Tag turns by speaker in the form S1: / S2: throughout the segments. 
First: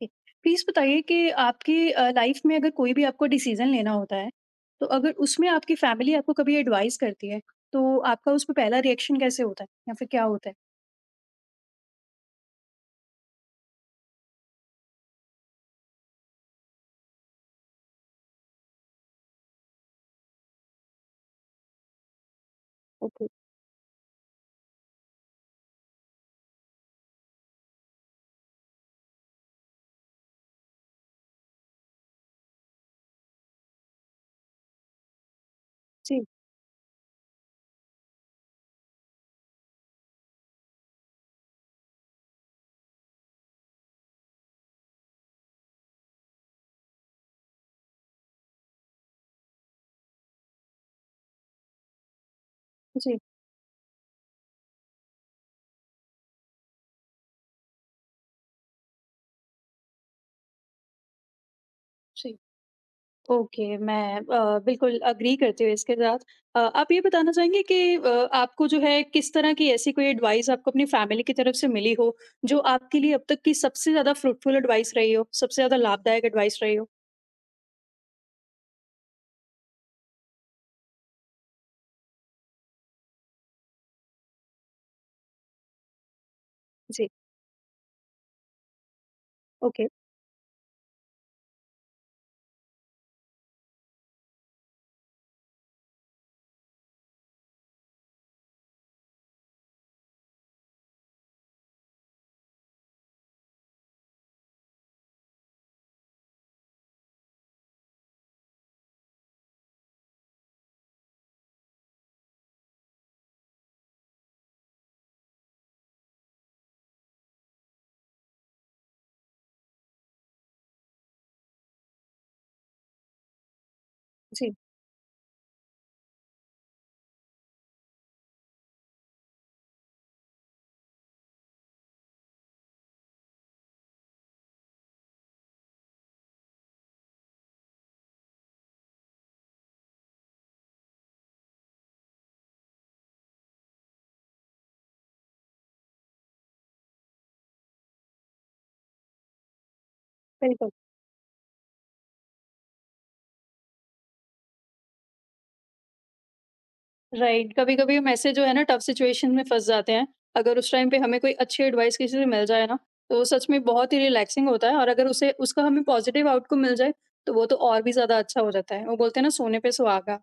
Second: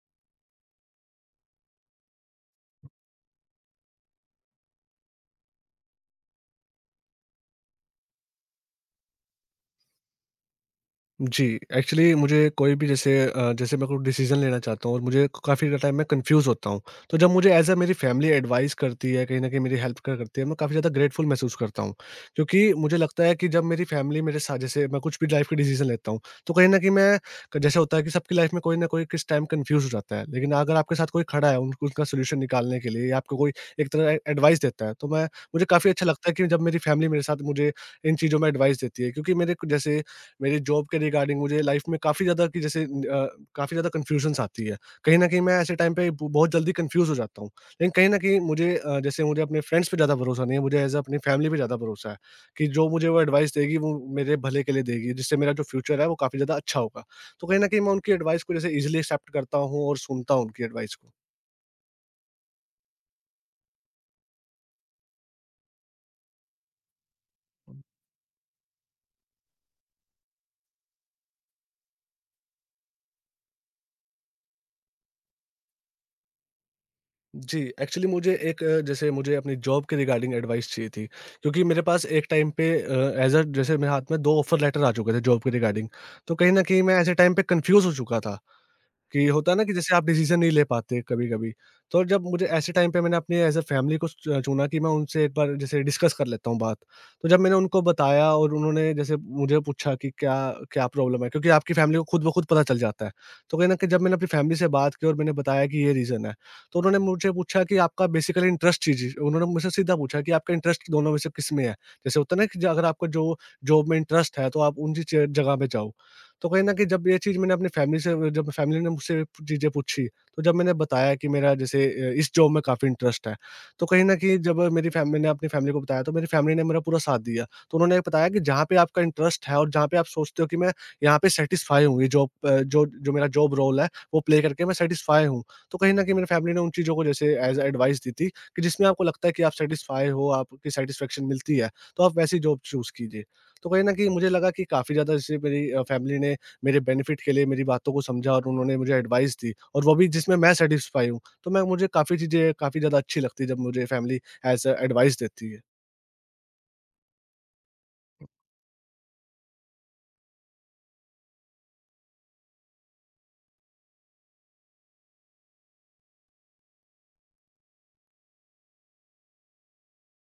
S1: ठीक। प्लीज़ बताइए कि आपकी लाइफ़ में अगर कोई भी आपको डिसीज़न लेना होता है, तो अगर उसमें आपकी फैमिली आपको कभी एडवाइस करती है, तो आपका उसमें पहला रिएक्शन कैसे होता है या फिर क्या होता है?
S2: जी, एक्चुअली मुझे कोई भी जैसे मैं कोई डिसीज़न लेना चाहता हूँ और मुझे काफ़ी ज़्यादा टाइम मैं कन्फ्यूज़ होता हूँ। तो जब मुझे एज़ अ मेरी फ़ैमिली एडवाइस करती है, कहीं न कहीं मेरी हेल्प कर करती है, मैं काफ़ी ज़्यादा ग्रेटफुल महसूस करता हूँ। क्योंकि मुझे लगता
S1: ओके।
S2: है कि जब मेरी फ़ैमिली मेरे साथ जैसे मैं कुछ भी लाइफ़ के डिसीज़न लेता हूँ, तो कहीं न कहीं मैं क जैसे होता है कि सबकी लाइफ़ में कोई न कोई किस टाइम कन्फ्यूज़ हो जाता है। लेकिन अगर आपके साथ कोई खड़ा है, उन उनका सॉल्यूशन निकालने के लिए या आपको कोई एक तरह ए एडवाइस देता है, तो मैं मुझे काफ़ी अच्छा
S1: जी।
S2: लगता है कि जब मेरी फ़ैमिली मेरे साथ मुझे इन चीज़ों में एडवाइस देती है। क्योंकि मेरे क जैसे मेरे जॉब के रिगार्डिंग मुझे लाइफ में काफ़ी ज़्यादा कि जैसे अ, काफ़ी ज़्यादा कन्फ्यूजन्स आती है। कहीं न कहीं मैं ऐसे टाइम पे ब बहुत जल्दी कन्फ्यूज़ हो जाता हूँ। लेकिन कहीं न कहीं मुझे जैसे मुझे अपने फ्रेंड्स पे ज़्यादा भरोसा नहीं है, मुझे एज़ अ अपनी फैमिली पे ज़्यादा भरोसा है कि जो मुझे
S1: जी।
S2: वो एडवाइस देगी वो मेरे भले के लिए देगी, जिससे मेरा जो फ्यूचर है वो काफ़ी ज़्यादा अच्छा होगा। तो कहीं न कहीं मैं उनकी एडवाइस को जैसे ईज़िली एक्सेप्ट करता हूँ और सुनता हूँ उनकी एडवाइस को।
S1: जी। ओके, मैं बिल्कुल अग्री करती हूँ इसके साथ। आप ये बताना चाहेंगे कि आपको जो है किस तरह की ऐसी कोई एडवाइस आपको अपनी फैमिली की तरफ से मिली हो, जो आपके लिए अब तक की सबसे ज़्यादा फ्रूटफुल एडवाइस रही हो, सबसे ज़्यादा लाभदायक एडवाइस रही हो?
S2: जी, एक्चुअली मुझे जैसे मुझे अपनी जॉब के रिगार्डिंग एडवाइस चाहिए थी, क्योंकि मेरे पास एक टाइम पे एज़ अ जैसे मेरे हाथ में 2 ऑफ़र लेटर आ चुके थे जॉब के रिगार्डिंग, तो कहीं न कहीं मैं
S1: जी।
S2: ऐसे टाइम पे कन्फ्यूज़ हो चुका था कि होता है ना कि
S1: ओके।
S2: जैसे आप डिसीज़न नहीं ले पाते कभी-कभी। तो जब मुझे ऐसे टाइम पे मैंने अपनी एज़ अ फैमिली को च चुना कि मैं उनसे एक बार जैसे डिस्कस कर लेता हूँ बात। तो जब मैंने उनको बताया और उन्होंने जैसे मुझे पूछा कि क्या क्या प्रॉब्लम है? क्योंकि आपकी फैमिली को खुद ब खुद पता चल जाता है। तो कहीं न कहीं जब मैंने अपनी फैमिली से बात की और मैंने बताया कि ये रीज़न है, तो उन्होंने मुझे पूछा कि आपका बेसिकली इंटरेस्ट चीज़ उन्होंने मुझसे सीधा पूछा कि आपका इंटरेस्ट दोनों में से किस में है? जैसे होता है ना कि ज अगर आपको जो जॉब में इंटरेस्ट है तो आप उन चीज़ जगह पे जाओ। तो कहीं न कहीं जब ये चीज़ मैंने अपनी फैमिली से जब फैमिली ने मुझसे चीज़ें पूछी, तो जब मैंने बताया कि मेरा जैसे इस जॉब में काफ़ी इंटरेस्ट है, तो कहीं न कहीं
S1: जी।
S2: जब मेरी फैम मैंने अपनी फैमिली को बताया, तो मेरी फैमिली ने मेरा पूरा साथ दिया। तो उन्होंने बताया कि जहाँ पे आपका इंटरेस्ट है और जहाँ पे आप सोचते हो कि मैं यहाँ पे सैटिस्फाई हूँ, ये जॉब जो जो मेरा जॉब रोल है, वो प्ले करके मैं सैटिस्फाई हूँ। तो कहीं न कहीं मेरी फैमिली ने उन चीज़ों को जैसे एज़ अ एडवाइस दी थी कि जिसमें आपको लगता है कि आप सैटिस्फाई हो, आपकी सैटिस्फैक्शन मिलती है, तो आप वैसी जॉब चूज़ कीजिए। तो कहीं न कहीं मुझे लगा कि काफ़ी ज़्यादा जैसे मेरी फैमिली ने मेरे बेनिफिट के लिए मेरी बातों को समझा और उन्होंने मुझे एडवाइस दी और वो भी जिसमें मैं
S1: बिल्कुल।
S2: सैटिस्फाई हूँ। तो मैं मुझे काफ़ी चीज़ें काफ़ी ज़्यादा अच्छी लगती है जब मुझे फैमिली एज़ अ एडवाइस देती है।
S1: राइट, कभी-कभी हम ऐसे जो है ना टफ सिचुएशन में फँस जाते हैं, अगर उस टाइम पे हमें कोई अच्छी एडवाइस किसी से मिल जाए ना, तो वो सच में बहुत ही रिलैक्सिंग होता है और अगर उसे उसका हमें पॉजिटिव आउटकम मिल जाए, तो वो तो और भी ज़्यादा अच्छा हो जाता है। वो बोलते हैं ना सोने पे सुहागा।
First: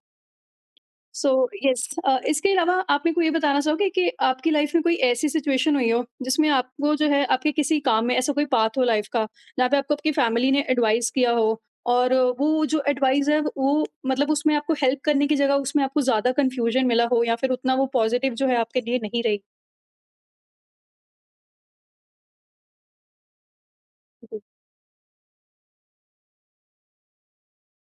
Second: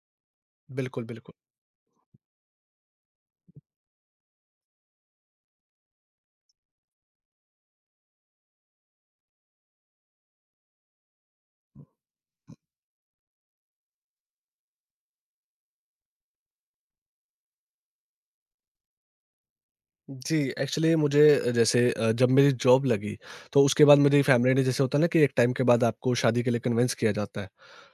S2: बिल्कुल,
S1: सो
S2: बिल्कुल।
S1: यस, इसके अलावा आप मेरे को ये बताना चाहोगे कि आपकी लाइफ में कोई ऐसी सिचुएशन हुई हो जिसमें आपको जो है आपके किसी काम में ऐसा कोई पाथ हो लाइफ का जहाँ पे आपको आपकी फैमिली ने एडवाइस किया हो और वो जो एडवाइस है वो मतलब उसमें आपको हेल्प करने की जगह उसमें आपको ज्यादा कंफ्यूजन मिला हो या फिर उतना वो पॉजिटिव जो है आपके लिए नहीं रही।
S2: जी, एक्चुअली मुझे जैसे जब मेरी जॉब लगी तो उसके बाद मेरी
S1: जी।
S2: फैमिली ने जैसे होता है ना कि एक टाइम के बाद आपको शादी के लिए कन्विंस किया जाता है।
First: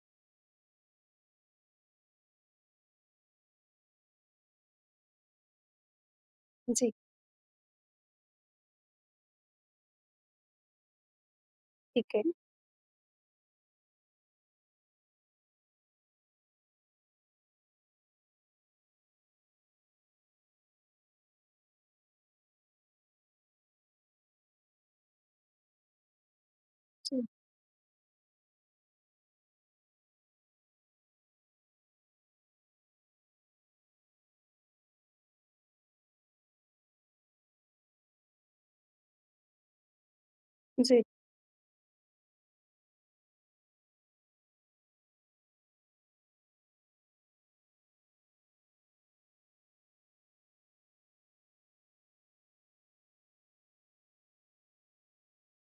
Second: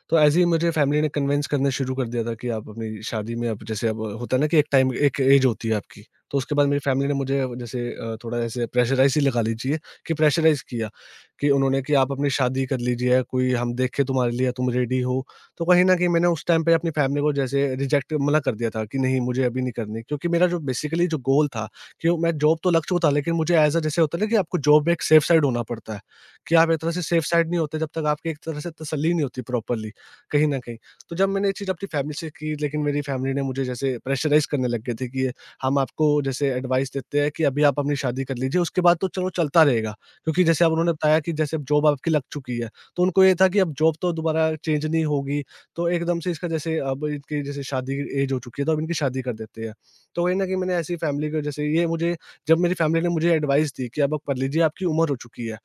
S2: तो ऐसे ही मुझे फैमिली ने कन्विंस करना शुरू कर दिया था कि आप अपनी शादी में आप जैसे अब होता है ना कि एक टाइम एक एज होती है आपकी, तो उसके बाद मेरी
S1: जी,
S2: फैमिली ने मुझे जैसे थोड़ा ऐसे प्रेशराइज़ ही लगा लीजिए कि प्रेशराइज़ किया कि उन्होंने कि आप
S1: ठीक है।
S2: अपनी शादी कर लीजिए या कोई हम देखें तुम्हारे लिए तुम रेडी हो। तो कहीं न कहीं मैंने उस टाइम पे अपनी फैमिली को जैसे रिजेक्ट मना कर दिया था कि नहीं मुझे अभी नहीं करनी, क्योंकि मेरा जो बेसिकली जो गोल था कि मैं जॉब तो लग चुका था लेकिन मुझे ऐज़ अ जैसे होता है ना कि आपको जॉब में एक सेफ साइड होना पड़ता है, कि आप एक तरह से
S1: जी।
S2: सेफ साइड नहीं होते जब तक आपकी एक तरह से तसल्ली नहीं होती प्रॉपरली। कहीं न कहीं। तो जब मैंने ये चीज़ अपनी फैमिली से की लेकिन मेरी फैमिली ने मुझे जैसे प्रेशराइज़ करने लग गए थे कि ये हम आपको जैसे एडवाइस देते हैं कि अभी आप अपनी शादी कर लीजिए, उसके बाद तो चलो चलता रहेगा। क्योंकि जैसे अब उन्होंने
S1: जी।
S2: बताया कि जैसे अब जॉब आपकी लग चुकी है, तो उनको ये था कि अब जॉब तो दोबारा चेंज नहीं होगी, तो एकदम से इसका जैसे अब इनकी जैसे शादी की एज हो चुकी है तो अब इनकी शादी कर देते हैं। तो कहीं न कहीं मैंने ऐसी फैमिली को जैसे ये मुझे जब मेरी फैमिली ने मुझे एडवाइस दी कि अब आप कर लीजिए आपकी उम्र हो चुकी है।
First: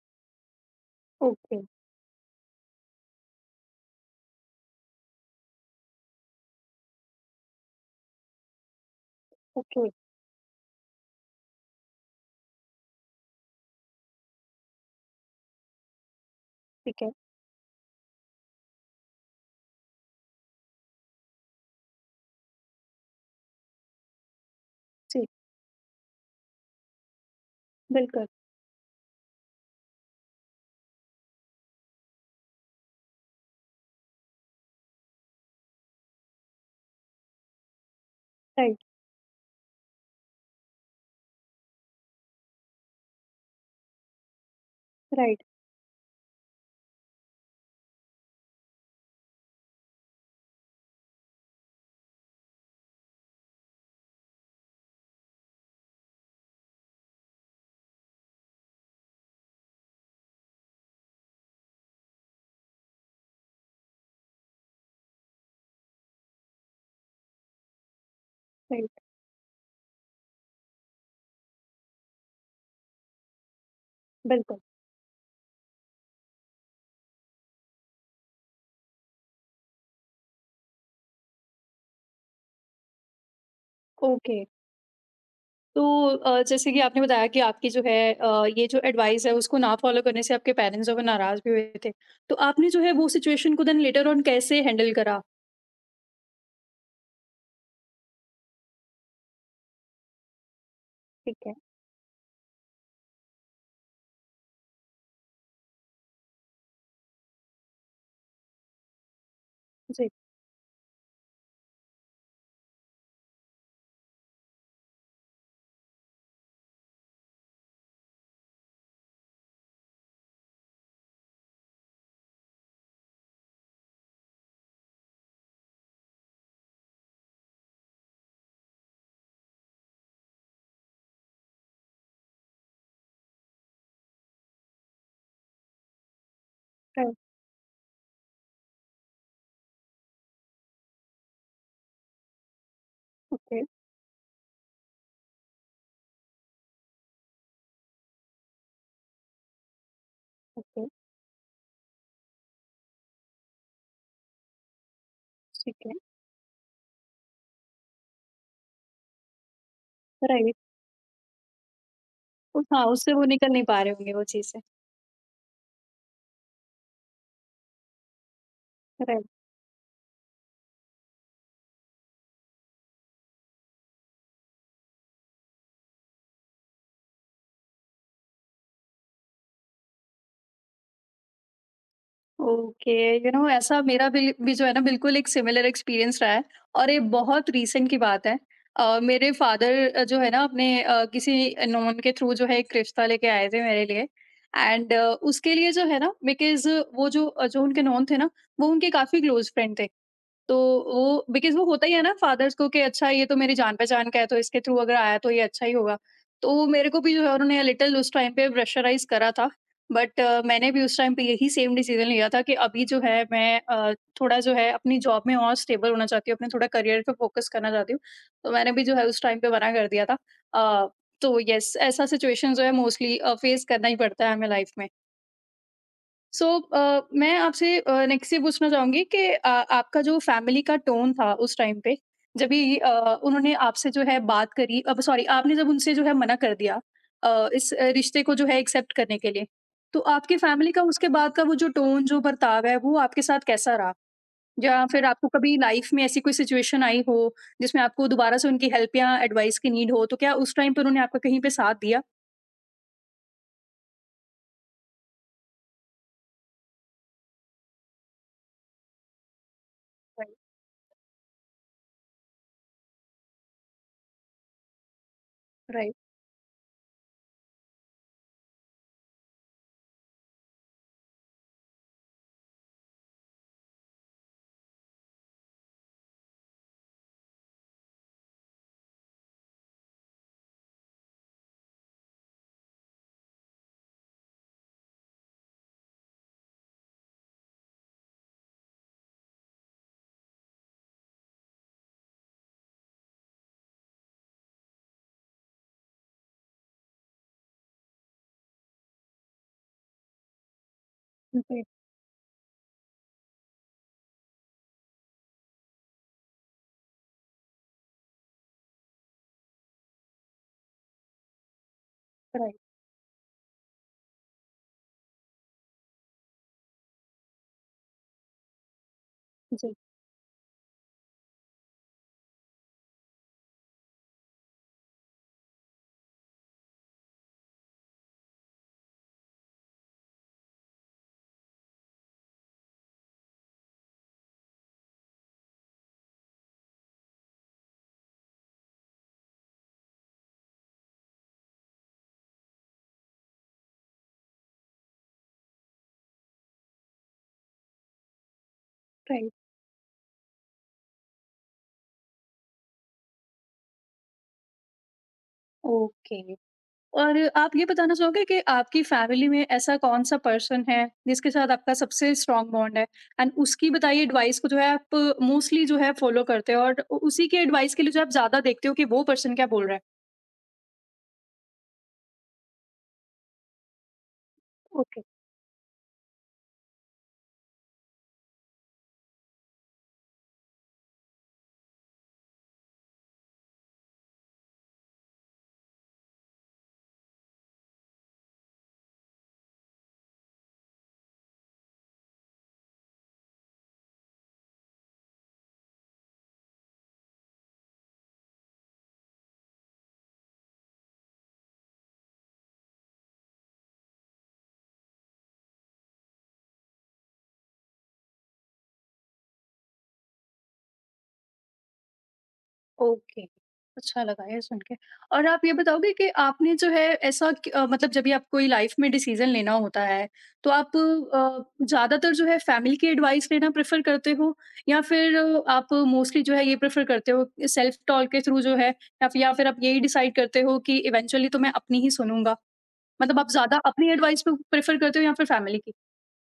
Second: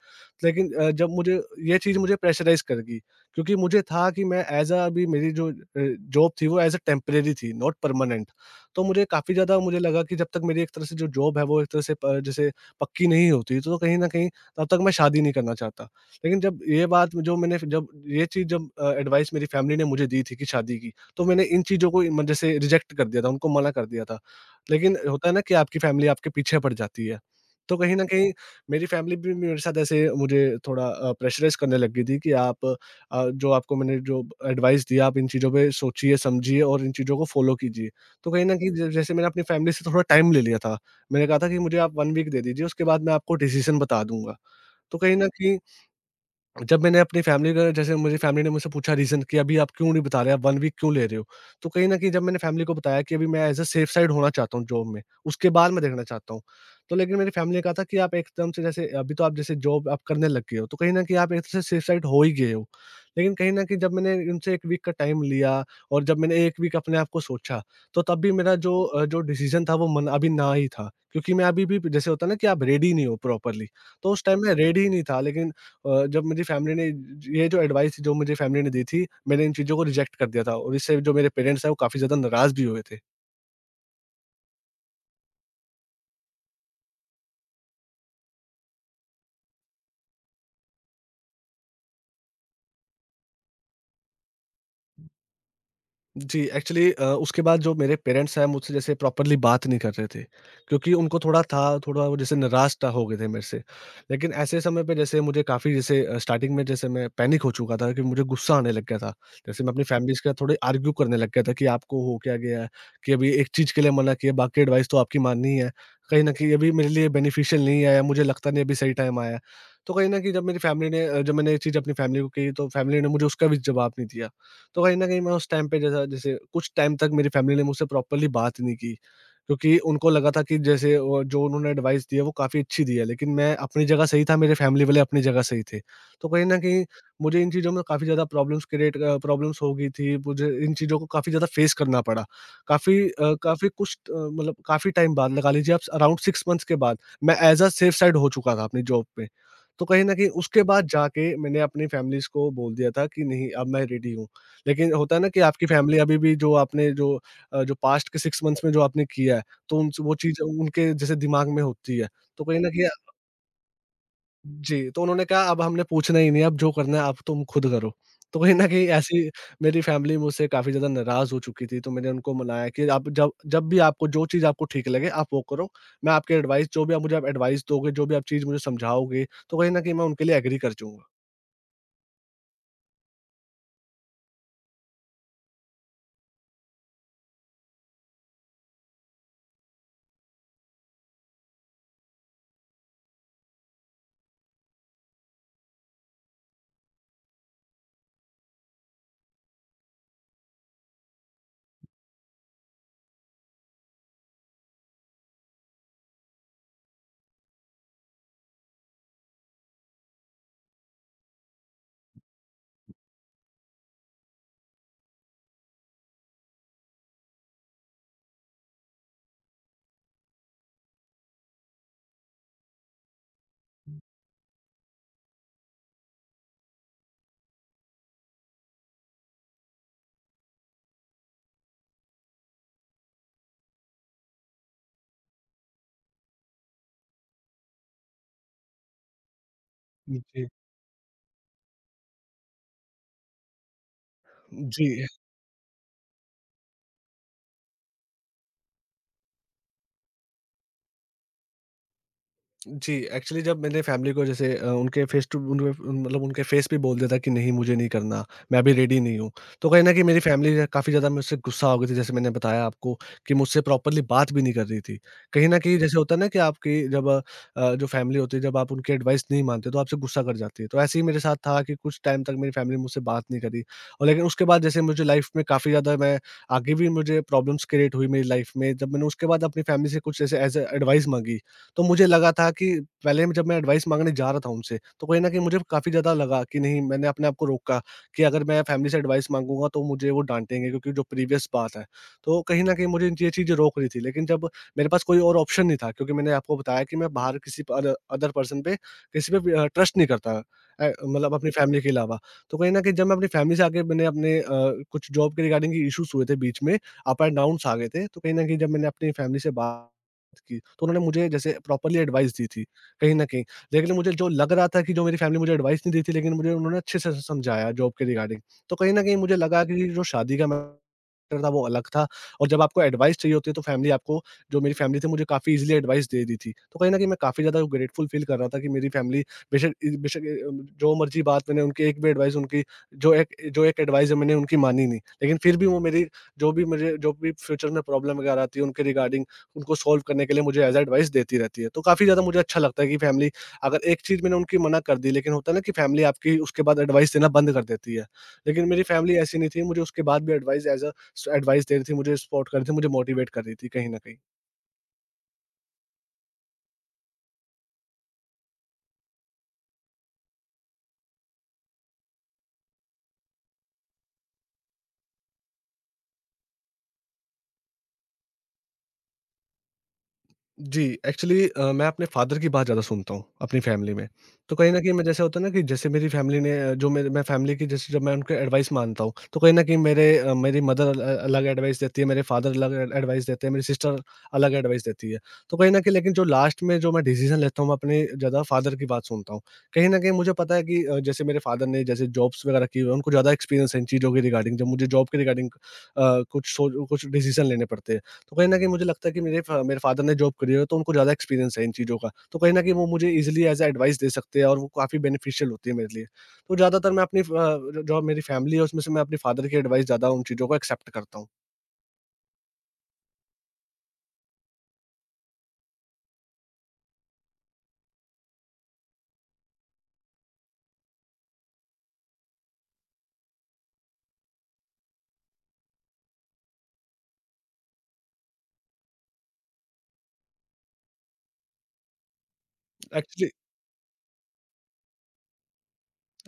S2: लेकिन जब मुझे
S1: ओके।
S2: ये चीज़ मुझे प्रेशराइज़ कर गई, क्योंकि मुझे था कि मैं एज़ अ अभी मेरी जो जॉब थी वो एज़ अ टेम्परेरी थी, नॉट परमानेंट। तो मुझे काफ़ी ज़्यादा मुझे
S1: ओके,
S2: लगा कि जब तक मेरी एक तरह से जो जॉब है वो एक तरह से प जैसे पक्की नहीं होती, तो कहीं न कहीं तब तक मैं शादी नहीं करना चाहता। लेकिन जब ये
S1: ठीक है।
S2: बात जो मैंने जब ये चीज़ जब एडवाइस मेरी फैमिली ने मुझे दी थी कि शादी की, तो मैंने इन चीज़ों को म जैसे रिजेक्ट कर दिया था, उनको मना कर दिया था। लेकिन
S1: जी।
S2: होता है ना कि आपकी फैमिली आपके पीछे पड़ जाती है। तो कहीं न
S1: बिल्कुल।
S2: कहीं मेरी फैमिली भी मेरे साथ ऐसे मुझे थोड़ा प्रेशराइज़ करने लग गई थी कि आप जो आपको मैंने जो एडवाइस दिया आप इन चीज़ों पे सोचिए, समझिए और इन चीज़ों को फ़ॉलो कीजिए। तो कहीं न कहीं
S1: राइट।
S2: ज जैसे मैंने अपनी फैमिली से थोड़ा टाइम ले लिया था। मैंने कहा था कि मुझे आप 1 वीक दे दीजिए उसके बाद मैं आपको डिसीज़न बता दूँगा। तो कहीं न
S1: राइट।
S2: कहीं जब मैंने अपनी फैमिली का जैसे मुझे फैमिली ने मुझसे पूछा रीज़न कि अभी आप क्यों नहीं बता रहे, आप 1 वीक क्यों ले रहे हो? तो कहीं न कहीं जब मैंने फैमिली को बताया कि अभी मैं एज़ अ सेफ साइड होना चाहता हूँ जॉब में, उसके बाद मैं देखना चाहता हूँ। तो लेकिन मेरी फैमिली ने कहा था कि आप एकदम से जैसे अभी तो आप जैसे जॉब आप करने लग गए हो, तो कहीं न कहीं आप एक तरह से सेफ साइड हो ही गए हो। लेकिन कहीं न कहीं जब मैंने उनसे 1 वीक का टाइम लिया और जब मैंने 1 वीक अपने आप को सोचा, तो तब भी मेरा जो
S1: राइट।
S2: जो डिसीज़न था वो मन अभी ना ही था। क्योंकि मैं अभी भी जैसे होता है ना कि आप रेडी नहीं हो प्रॉपर्ली, तो उस टाइम मैं
S1: बिल्कुल।
S2: रेडी ही नहीं था लेकिन जब मेरी फैमिली ने ये जो एडवाइस जो मुझे फैमिली ने दी थी, मैंने इन चीज़ों को रिजेक्ट कर दिया था और इससे जो मेरे पेरेंट्स हैं, वो काफ़ी ज़्यादा नाराज़ भी हुए थे।
S1: ओके, तो जैसे कि आपने बताया कि आपकी जो है ये जो एडवाइस है उसको ना फॉलो करने से आपके पेरेंट्स जो है नाराज भी हुए थे। तो आपने जो है वो सिचुएशन को देन लेटर ऑन कैसे हैंडल करा?
S2: जी, एक्चुअली उसके बाद जो मेरे पेरेंट्स हैं मुझसे जैसे प्रॉपरली बात नहीं कर रहे थे, क्योंकि उनको थोड़ा
S1: ठीक है।
S2: था थोड़ा वो जैसे नाराज़ टा हो गए थे मेरे से। लेकिन ऐसे समय पे जैसे मुझे काफ़ी जैसे स्टार्टिंग में जैसे मैं पैनिक हो चुका था कि मुझे गुस्सा आने लग गया था। जैसे मैं अपनी
S1: जी।
S2: फैमिलीज़ के साथ थोड़े आर्ग्यू करने लग गया था कि आपको हो क्या गया है? कि अभी एक चीज़ के लिए मना किया, बाकी एडवाइस तो आपकी माननी है। कहीं न कहीं अभी मेरे लिए बेनिफिशियल नहीं है या मुझे लगता नहीं अभी सही टाइम आया है। तो कहीं न कहीं जब मेरी फैमिली ने अ, जब मैंने ये चीज़ अपनी फैमिली को कही, तो फैमिली ने मुझे उसका भी जवाब नहीं दिया। तो कहीं न कहीं मैं उस टाइम पे जैसा जैसे कुछ टाइम तक मेरी फैमिली ने मुझसे प्रॉपरली बात नहीं की, क्योंकि उनको लगा था कि जैसे वो जो उन्होंने एडवाइस दी है वो काफ़ी अच्छी दी है, लेकिन मैं अपनी जगह सही था, मेरे फैमिली वाले अपनी जगह सही थे। तो कहीं न कहीं
S1: अ,
S2: मुझे इन चीज़ों में काफ़ी ज़्यादा प्रॉब्लम्स हो गई थी, मुझे इन चीज़ों को काफ़ी ज़्यादा फेस करना पड़ा। काफ़ी अ,
S1: ओके।
S2: काफ़ी कुछ अ, मतलब काफ़ी टाइम बाद, लगा लीजिए, आप अराउंड 6 मंथ्स के बाद मैं एज़ अ सेफ साइड हो चुका था अपनी जॉब पे। तो कहीं न कहीं उसके
S1: ओके।
S2: बाद जाके मैंने अपनी फैमिलीज़ को बोल दिया था कि नहीं, अब मैं रेडी हूँ। लेकिन होता है ना कि आपकी
S1: ठीक है।
S2: फैमिली अभी भी जो आपने जो अ, जो पास्ट के 6 मंथ्स में जो आपने किया है, तो उन वो चीज़
S1: राइट।
S2: उनके जैसे दिमाग में होती है। तो कहीं
S1: उस
S2: न
S1: हाँ,
S2: कहीं।
S1: उससे वो निकल नहीं पा रहे होंगे वो चीज़
S2: जी, तो उन्होंने कहा अब हमने पूछना ही नहीं है, अब जो करना है आप तुम खुद करो। तो कहीं न कहीं
S1: से।
S2: ऐसी मेरी फैमिली मुझसे काफ़ी ज़्यादा नाराज़ हो चुकी थी, तो मैंने उनको मनाया कि आप जब जब भी आपको जो चीज़ आपको ठीक लगे आप वो करो। मैं आपकी एडवाइस जो भी आप मुझे आप एडवाइस दोगे, जो भी आप चीज़ मुझे समझाओगे, तो कहीं न कहीं मैं उनके लिए एग्री कर जाऊँगा।
S1: ओके, यू नो ऐसा मेरा भी जो है ना बिल्कुल एक सिमिलर एक्सपीरियंस रहा है और ये बहुत रीसेंट की बात है। मेरे फादर जो है ना अपने किसी नॉन के थ्रू जो है एक रिश्ता लेके आए थे मेरे लिए एंड उसके लिए जो है ना बिकॉज़ वो जो उनके नॉन थे ना, वो उनके काफ़ी क्लोज़ फ्रेंड थे। तो वो बिकॉज़ वो होता ही है ना फादर्स को कि अच्छा ये तो मेरी जान-पहचान का है, तो इसके थ्रू अगर आया तो ये अच्छा ही होगा। तो मेरे को भी जो है उन्होंने लिटिल उस टाइम पे प्रेशराइज़ करा था। बट मैंने भी उस टाइम पे यही सेम डिसीज़न लिया था कि अभी जो है मैं थोड़ा जो है अपनी जॉब में और स्टेबल होना चाहती हूँ, अपने थोड़ा करियर पे फ़ोकस करना चाहती हूँ। तो मैंने भी जो है उस टाइम पे मना कर दिया था। अ, तो येस, ऐसा सिचुएशन जो है मोस्टली फ़ेस करना ही पड़ता है हमें लाइफ़ में। सो मैं आपसे नेक्स्ट ये पूछना चाहूँगी कि आपका जो फैमिली का टोन था उस टाइम पे जब भी उन्होंने आपसे जो है बात करी अब सॉरी आपने जब उनसे जो है मना कर दिया इस रिश्ते को जो है एक्सेप्ट करने के लिए तो आपकी
S2: जी,
S1: फैमिली का उसके बाद का वो जो टोन जो बर्ताव है वो आपके साथ कैसा रहा
S2: जी।
S1: या फिर आपको कभी लाइफ में ऐसी कोई सिचुएशन आई हो जिसमें आपको दोबारा से उनकी हेल्प या एडवाइस की नीड हो तो क्या उस टाइम पर उन्होंने आपका कहीं पे साथ दिया?
S2: जी, एक्चुअली जब मैंने फ़ैमिली को उनके फेस टू उनके उन मतलब उनके फेस पे बोल दिया था कि नहीं, मुझे नहीं करना, मैं अभी रेडी नहीं हूँ। तो कहीं न कहीं मेरी
S1: राइट।
S2: फ़ैमिली काफ़ी ज़्यादा मुझसे गुस्सा हो गई थी, जैसे मैंने बताया आपको, कि मुझसे प्रॉपर्ली बात भी नहीं कर रही थी। कहीं न कहीं
S1: राइट।
S2: जैसे होता है ना कि आपकी जो फ़ैमिली होती है, जब आप उनकी एडवाइस नहीं मानते, तो आपसे गुस्सा कर जाती है। तो ऐसे ही मेरे साथ था कि कुछ टाइम तक मेरी फ़ैमिली मुझसे बात नहीं करी, और लेकिन उसके बाद जैसे मुझे लाइफ़ में काफ़ी ज़्यादा मैं आगे भी मुझे प्रॉब्लम्स क्रिएट हुई मेरी लाइफ़ में। जब मैंने उसके बाद अपनी फ़ैमिली से कुछ ऐसे एज़ अ एडवाइस माँगी, तो मुझे लगा था कि पहले जब मैं एडवाइस माँगने जा रहा था उनसे, तो कहीं न कहीं मुझे काफ़ी ज़्यादा लगा कि नहीं, मैंने अपने आप को रोका कि अगर मैं फैमिली से एडवाइस माँगूँगा तो मुझे वो डाँटेंगे, क्योंकि जो प्रीवियस बात है। तो कहीं न कहीं मुझे ये चीज़ें रोक रही थी, लेकिन जब मेरे पास कोई और ऑप्शन नहीं था, क्योंकि मैंने आपको बताया कि मैं बाहर किसी प अदर अदर पर्सन पे, किसी पे भी ट्रस्ट नहीं करता, मतलब अपनी
S1: राइट।
S2: फैमिली के अलावा। तो कहीं न कहीं जब मैं अपनी फैमिली से आके मैंने कुछ जॉब के रिगार्डिंग इश्यूज़ हुए थे बीच में, अप एंड डाउन्स आ गए थे, तो कहीं न कहीं जब मैंने अपनी फैमिली से बा की, तो उन्होंने मुझे जैसे प्रॉपर्ली एडवाइस दी
S1: राइट।
S2: थी, कहीं न कहीं। लेकिन मुझे जो लग रहा था कि जो मेरी फैमिली मुझे एडवाइस नहीं दी थी, लेकिन मुझे उन्होंने अच्छे से समझाया जॉब के रिगार्डिंग। तो कहीं न कहीं मुझे लगा
S1: जी।
S2: कि जो शादी का मैटर था, वो अलग था, और जब आपको एडवाइस चाहिए होती है, तो फैमिली आपको, जो मेरी फैमिली थी, मुझे काफ़ी ईज़िली एडवाइस दे दी थी। तो कहीं न कहीं मैं काफ़ी ज़्यादा ग्रेटफुल फ़ील कर रहा था कि मेरी फैमिली बेशक जो मर्ज़ी बात, मैंने उनकी एक भी एडवाइस, उनकी जो एक एडवाइस है, मैंने उनकी मानी नहीं। लेकिन फिर भी वो मेरी जो भी फ्यूचर में प्रॉब्लम वगैरह आती है, उनके रिगार्डिंग, उनको सॉल्व करने के लिए मुझे एज़ एडवाइस देती रहती है। तो काफ़ी ज़्यादा मुझे अच्छा लगता है कि फैमिली, अगर एक चीज़ मैंने उनकी मना कर दी, लेकिन होता है ना कि फैमिली आपकी उसके बाद एडवाइस देना बंद कर देती है। लेकिन मेरी फैमिली
S1: राइट।
S2: ऐसी नहीं थी, मुझे उसके बाद भी एडवाइस एज़ अ स एडवाइस दे रही थी, मुझे सपोर्ट कर रही थी, मुझे मोटिवेट कर रही थी कहीं न कहीं।
S1: ओके, और आप ये बताना चाहोगे कि आपकी फैमिली में ऐसा कौन-सा पर्सन है, जिसके साथ आपका सबसे स्ट्रॉन्ग बॉन्ड है? एंड उसकी बताइए एडवाइस को जो है आप मोस्टली जो है फॉलो करते हो और उ उसी के एडवाइस के लिए जो आप ज़्यादा देखते हो कि वो पर्सन क्या बोल रहा है?
S2: जी, एक्चुअली मैं अपने फादर की बात ज़्यादा सुनता हूँ, अपनी फैमिली में। तो कहीं न कहीं
S1: ओके।
S2: मैं जैसे होता है ना कि जैसे मेरी जो मेरे मैं फैमिली की जैसे जब मैं उनके एडवाइस मानता हूँ, तो कहीं न कहीं मेरी मदर अलग एडवाइस देती है, मेरे फादर अलग एड एडवाइस देते हैं, मेरी सिस्टर अलग एडवाइस देती है। तो कहीं न कहीं, लेकिन जो लास्ट में जो मैं डिसीज़न लेता हूँ, मैं अपने ज़्यादा फादर की बात सुनता हूँ। कहीं न कहीं मुझे पता है कि जैसे मेरे फादर ने जैसे जॉब्स वगैरह की हुई है, उनको ज़्यादा एक्सपीरियंस है इन चीज़ों के रिगार्डिंग। जब मुझे जॉब के रिगार्डिंग कुछ डिसीज़न लेने पड़ते हैं, तो कहीं न कहीं मुझे लगता है कि मेरे फ़ादर ने जॉब करी है, तो उनको ज़्यादा एक्सपीरियंस है इन चीज़ों का। तो कहीं न कहीं वो मुझे ईज़िली एज़ अ एडवाइस दे सकते हैं, और वो काफ़ी बेनिफिशियल होती है मेरे लिए। तो ज़्यादातर मैं अपनी फ़ अ, जो जो मेरी फैमिली है, उसमें से मैं अपने फ़ादर की एडवाइस, ज़्यादा उन चीज़ों को एक्सेप्ट करता हूँ।
S1: ओके, अच्छा लगा ये सुन के। और आप ये बताओगे कि आपने जो है ऐसा मतलब जब भी आप कोई लाइफ़ में डिसीज़न लेना होता है, तो आप ज़्यादातर जो है फैमिली की एडवाइस लेना प्रेफ़र करते हो? या फिर आप मोस्टली जो है ये प्रेफ़र करते हो सेल्फ टॉक के थ्रू जो है या फिर आप यही डिसाइड करते हो कि इवेंचुअली तो मैं अपनी ही सुनूँगा? मतलब आप
S2: एक्चुअली
S1: ज़्यादा अपनी एडवाइस पे प्रेफ़र करते हो या फिर फैमिली की?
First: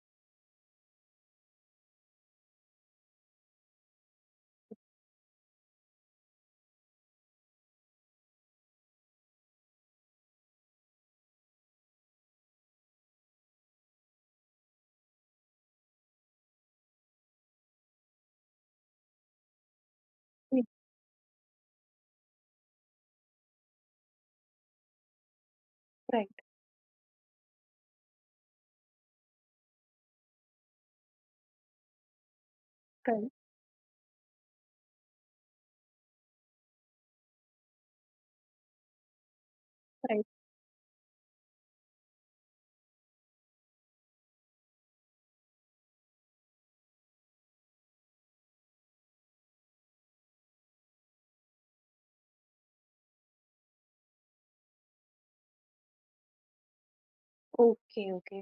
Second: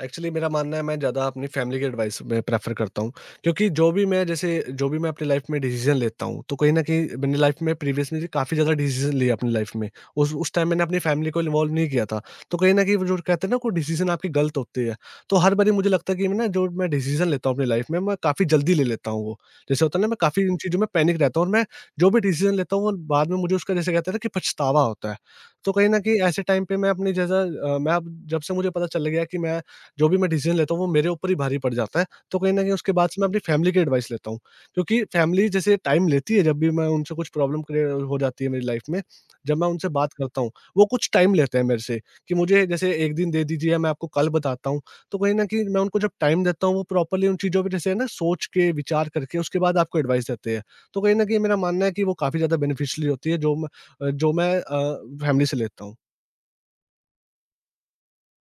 S2: एक्चुअली मेरा मानना है मैं ज़्यादा अपनी फैमिली की एडवाइस में प्रेफर करता हूँ, क्योंकि जो भी मैं अपनी लाइफ में डिसीजन लेता हूँ, तो कहीं न कहीं मैंने लाइफ में प्रीवियस में काफ़ी ज़्यादा डिसीजन लिए अपनी लाइफ में। उस टाइम मैंने अपनी फैमिली को इन्वॉल्व नहीं किया था। तो कहीं न कहीं वो जो कहते हैं ना, कोई डिसीजन आपकी गलत होती है। तो हर बारी मुझे लगता है कि मैं ना, जो मैं डिसीजन लेता हूँ अपनी लाइफ में, मैं काफ़ी जल्दी ले लेता हूँ वो। जैसे होता है ना, मैं काफ़ी इन
S1: जी।
S2: चीज़ों में पैनिक रहता हूँ, और मैं जो भी डिसीजन लेता हूँ वो बाद में मुझे उसका जैसे कहते हैं ना कि पछतावा होता है। तो कहीं न कहीं
S1: राइट।
S2: ऐसे टाइम पे मैं मैं अब, जब से मुझे पता चल गया कि मैं जो भी मैं डिसीज़न लेता हूँ वो मेरे ऊपर ही भारी पड़ जाता है। तो कहीं न कहीं उसके बाद से मैं
S1: करेक्ट।
S2: अपनी फैमिली की एडवाइस लेता हूँ। क्योंकि फैमिली जैसे टाइम लेती है जब भी मैं उनसे कुछ प्रॉब्लम क्रिए हो जाती है मेरी लाइफ़ में, जब मैं उनसे बात
S1: राइट।
S2: करता हूँ, वो कुछ टाइम लेते हैं मेरे से कि मुझे जैसे 1 दिन दे दीजिए या मैं आपको कल बताता हूँ। तो कहीं न कहीं मैं उनको जब टाइम देता हूँ, वो प्रॉपर्ली उन चीज़ों पे जैसे है ना सोच के, विचार करके उसके बाद आपको एडवाइस देते हैं। तो कहीं न कहीं मेरा मानना है कि वो काफ़ी ज़्यादा बेनिफिशियल होती है जो मैं फैमिली से लेता हूँ।
S1: ओके। ओके।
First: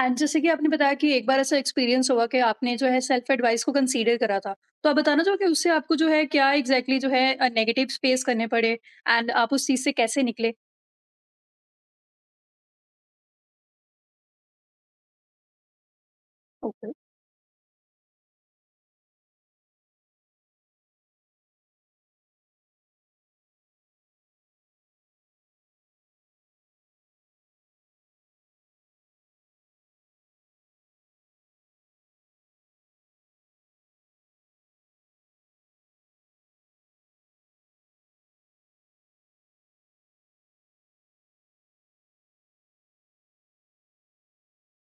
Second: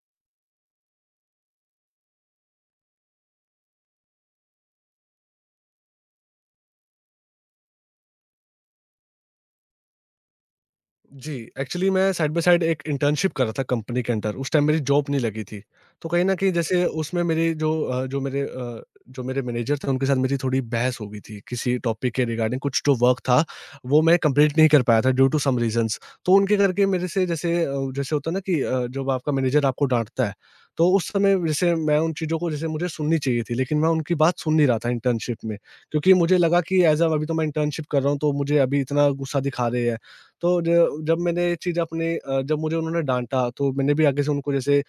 S1: एंड जैसे कि आपने बताया कि एक बार ऐसा एक्सपीरियंस हुआ कि आपने जो है सेल्फ एडवाइस को कंसीडर करा था। तो आप बताना चाहोगे उससे आपको जो है क्या एग्ज़ैक्टली जो है नेगेटिव्स फेस करने पड़े एंड आप उस चीज़ से कैसे निकले?
S2: जी, एक्चुअली मैं साइड बाय साइड एक इंटर्नशिप कर रहा था कंपनी के अंदर, उस टाइम मेरी जॉब नहीं लगी थी। तो कहीं न कहीं जैसे
S1: ओके।
S2: उसमें मेरी जो अ, जो मेरे मैनेजर थे, उनके साथ मेरी थोड़ी बहस हो गई थी किसी टॉपिक के रिगार्डिंग, कुछ जो वर्क था, वो मैं कंप्लीट नहीं कर पाया था ड्यू टू सम रीज़न्स। तो उनके करके मेरे से जैसे होता है ना कि जब आपका मैनेजर आपको डाँटता है, तो उस समय जैसे मैं उन चीज़ों को, जैसे मुझे सुननी चाहिए थी, लेकिन मैं उनकी बात सुन नहीं रहा था इंटर्नशिप में। क्योंकि मुझे लगा कि ऐज़ अ अभी तो मैं इंटर्नशिप कर रहा हूँ, तो मुझे अभी इतना गुस्सा दिखा रहे हैं। तो ज जब मैंने ये चीज़, जब मुझे उन्होंने डाँटा, तो मैंने भी आगे से उनको जैसे अ,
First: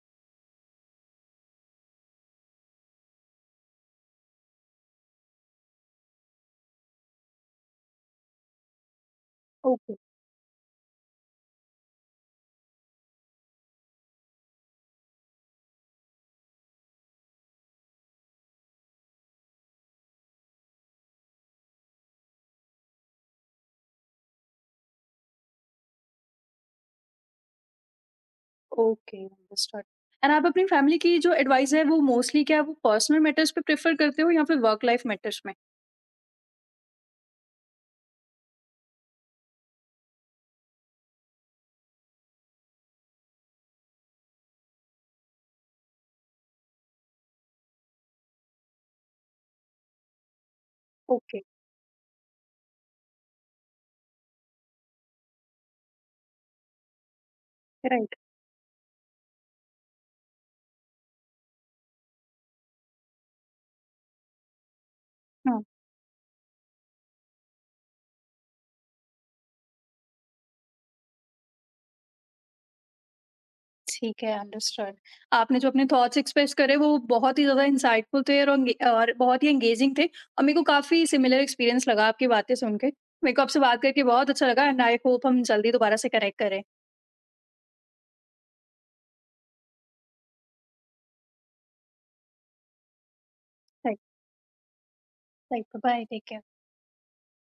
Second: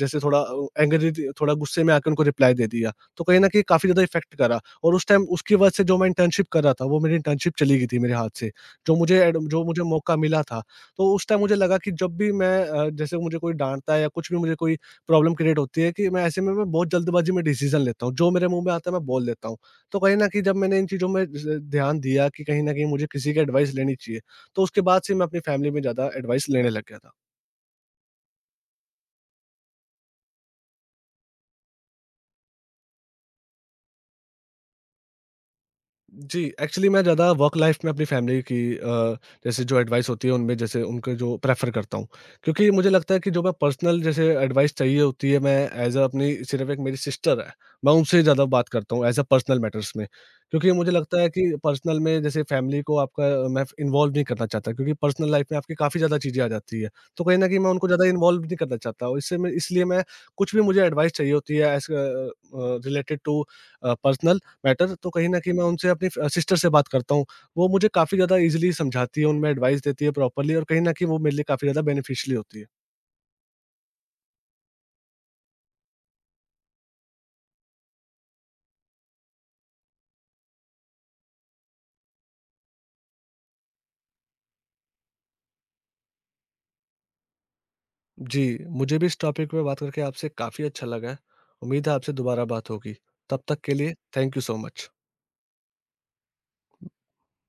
S2: जैसे थोड़ा एंग्री, थोड़ा गुस्से में आके उनको रिप्लाई दे दिया। तो कहीं न कहीं काफ़ी ज़्यादा इफ़ेक्ट करा, और उस टाइम उसकी वजह से जो मैं इंटर्नशिप कर रहा था वो मेरी इंटर्नशिप चली गई थी मेरे हाथ से, जो मुझे
S1: ओके।
S2: मौका मिला था। तो उस टाइम मुझे लगा कि जब भी मैं जैसे मुझे कोई डाँटता है या कुछ भी मुझे कोई प्रॉब्लम क्रिएट होती है, कि मैं ऐसे में मैं बहुत जल्दबाज़ी में डिसीज़न लेता हूँ, जो मेरे मुँह में आता है मैं बोल देता हूँ। तो कहीं न कहीं जब मैंने इन चीज़ों में ज ध्यान दिया, कि कहीं न कहीं मुझे किसी की एडवाइस लेनी चाहिए। तो उसके बाद से मैं अपनी फैमिली में ज़्यादा एडवाइस लेने लग गया था।
S1: Okay, understood. एंड आप अपनी फैमिली की जो एडवाइस है वो मोस्टली क्या वो पर्सनल मैटर्स पे प्रेफ़र करते हो या फिर वर्क लाइफ़ मैटर्स में?
S2: जी, एक्चुअली मैं ज़्यादा वर्क लाइफ़ में अपनी फैमिली की जैसे जो एडवाइस होती है, उनमें जैसे उनको जो प्रेफ़र करता हूँ। क्योंकि मुझे लगता है कि जो मैं पर्सनल जैसे एडवाइस चाहिए होती है, मैं एज़ अ अपनी सिर्फ़ एक मेरी सिस्टर है, मैं उनसे ज़्यादा बात करता हूँ एज़ अ पर्सनल मैटर्स में। क्योंकि मुझे लगता है
S1: ओके।
S2: कि पर्सनल में जैसे फैमिली को मैं इन्वॉल्व नहीं करना चाहता, क्योंकि पर्सनल लाइफ़ में आपकी काफ़ी ज़्यादा चीज़ें आ जाती है। तो कहीं न कहीं मैं उनको ज़्यादा
S1: राइट।
S2: इन्वॉल्व नहीं करना चाहता, और इससे मैं इसलिए मैं कुछ भी मुझे एडवाइस चाहिए होती है रिलेटेड टू पर्सनल बेटर, तो कहीं न कहीं
S1: हाँ।
S2: मैं उनसे अपनी फ सिस्टर से बात करता हूँ। वो मुझे काफ़ी ज़्यादा ईज़िली समझाती है, उनमें एडवाइस देती है प्रॉपर्ली, और कहीं न कहीं वो मेरे लिए काफ़ी ज़्यादा बेनिफिशियल होती है।
S1: ठीक है, अंडरस्टूड। आपने जो अपने थॉट्स एक्सप्रेस करे वो बहुत ही ज़्यादा इंसाइटफुल थे और बहुत ही एंगेजिंग थे और मेरे को काफ़ी सिमिलर एक्सपीरियंस लगा आपकी बातें सुन के। मेरे को आपसे बात करके बहुत अच्छा लगा एंड आई होप हम जल्दी दोबारा से कनेक्ट करें।
S2: जी, मुझे भी इस टॉपिक पे बात करके आपसे काफ़ी अच्छा लगा है। उम्मीद है आपसे दोबारा बात होगी। तब तक के लिए
S1: right,
S2: thank you so much.
S1: Right, bye, take care.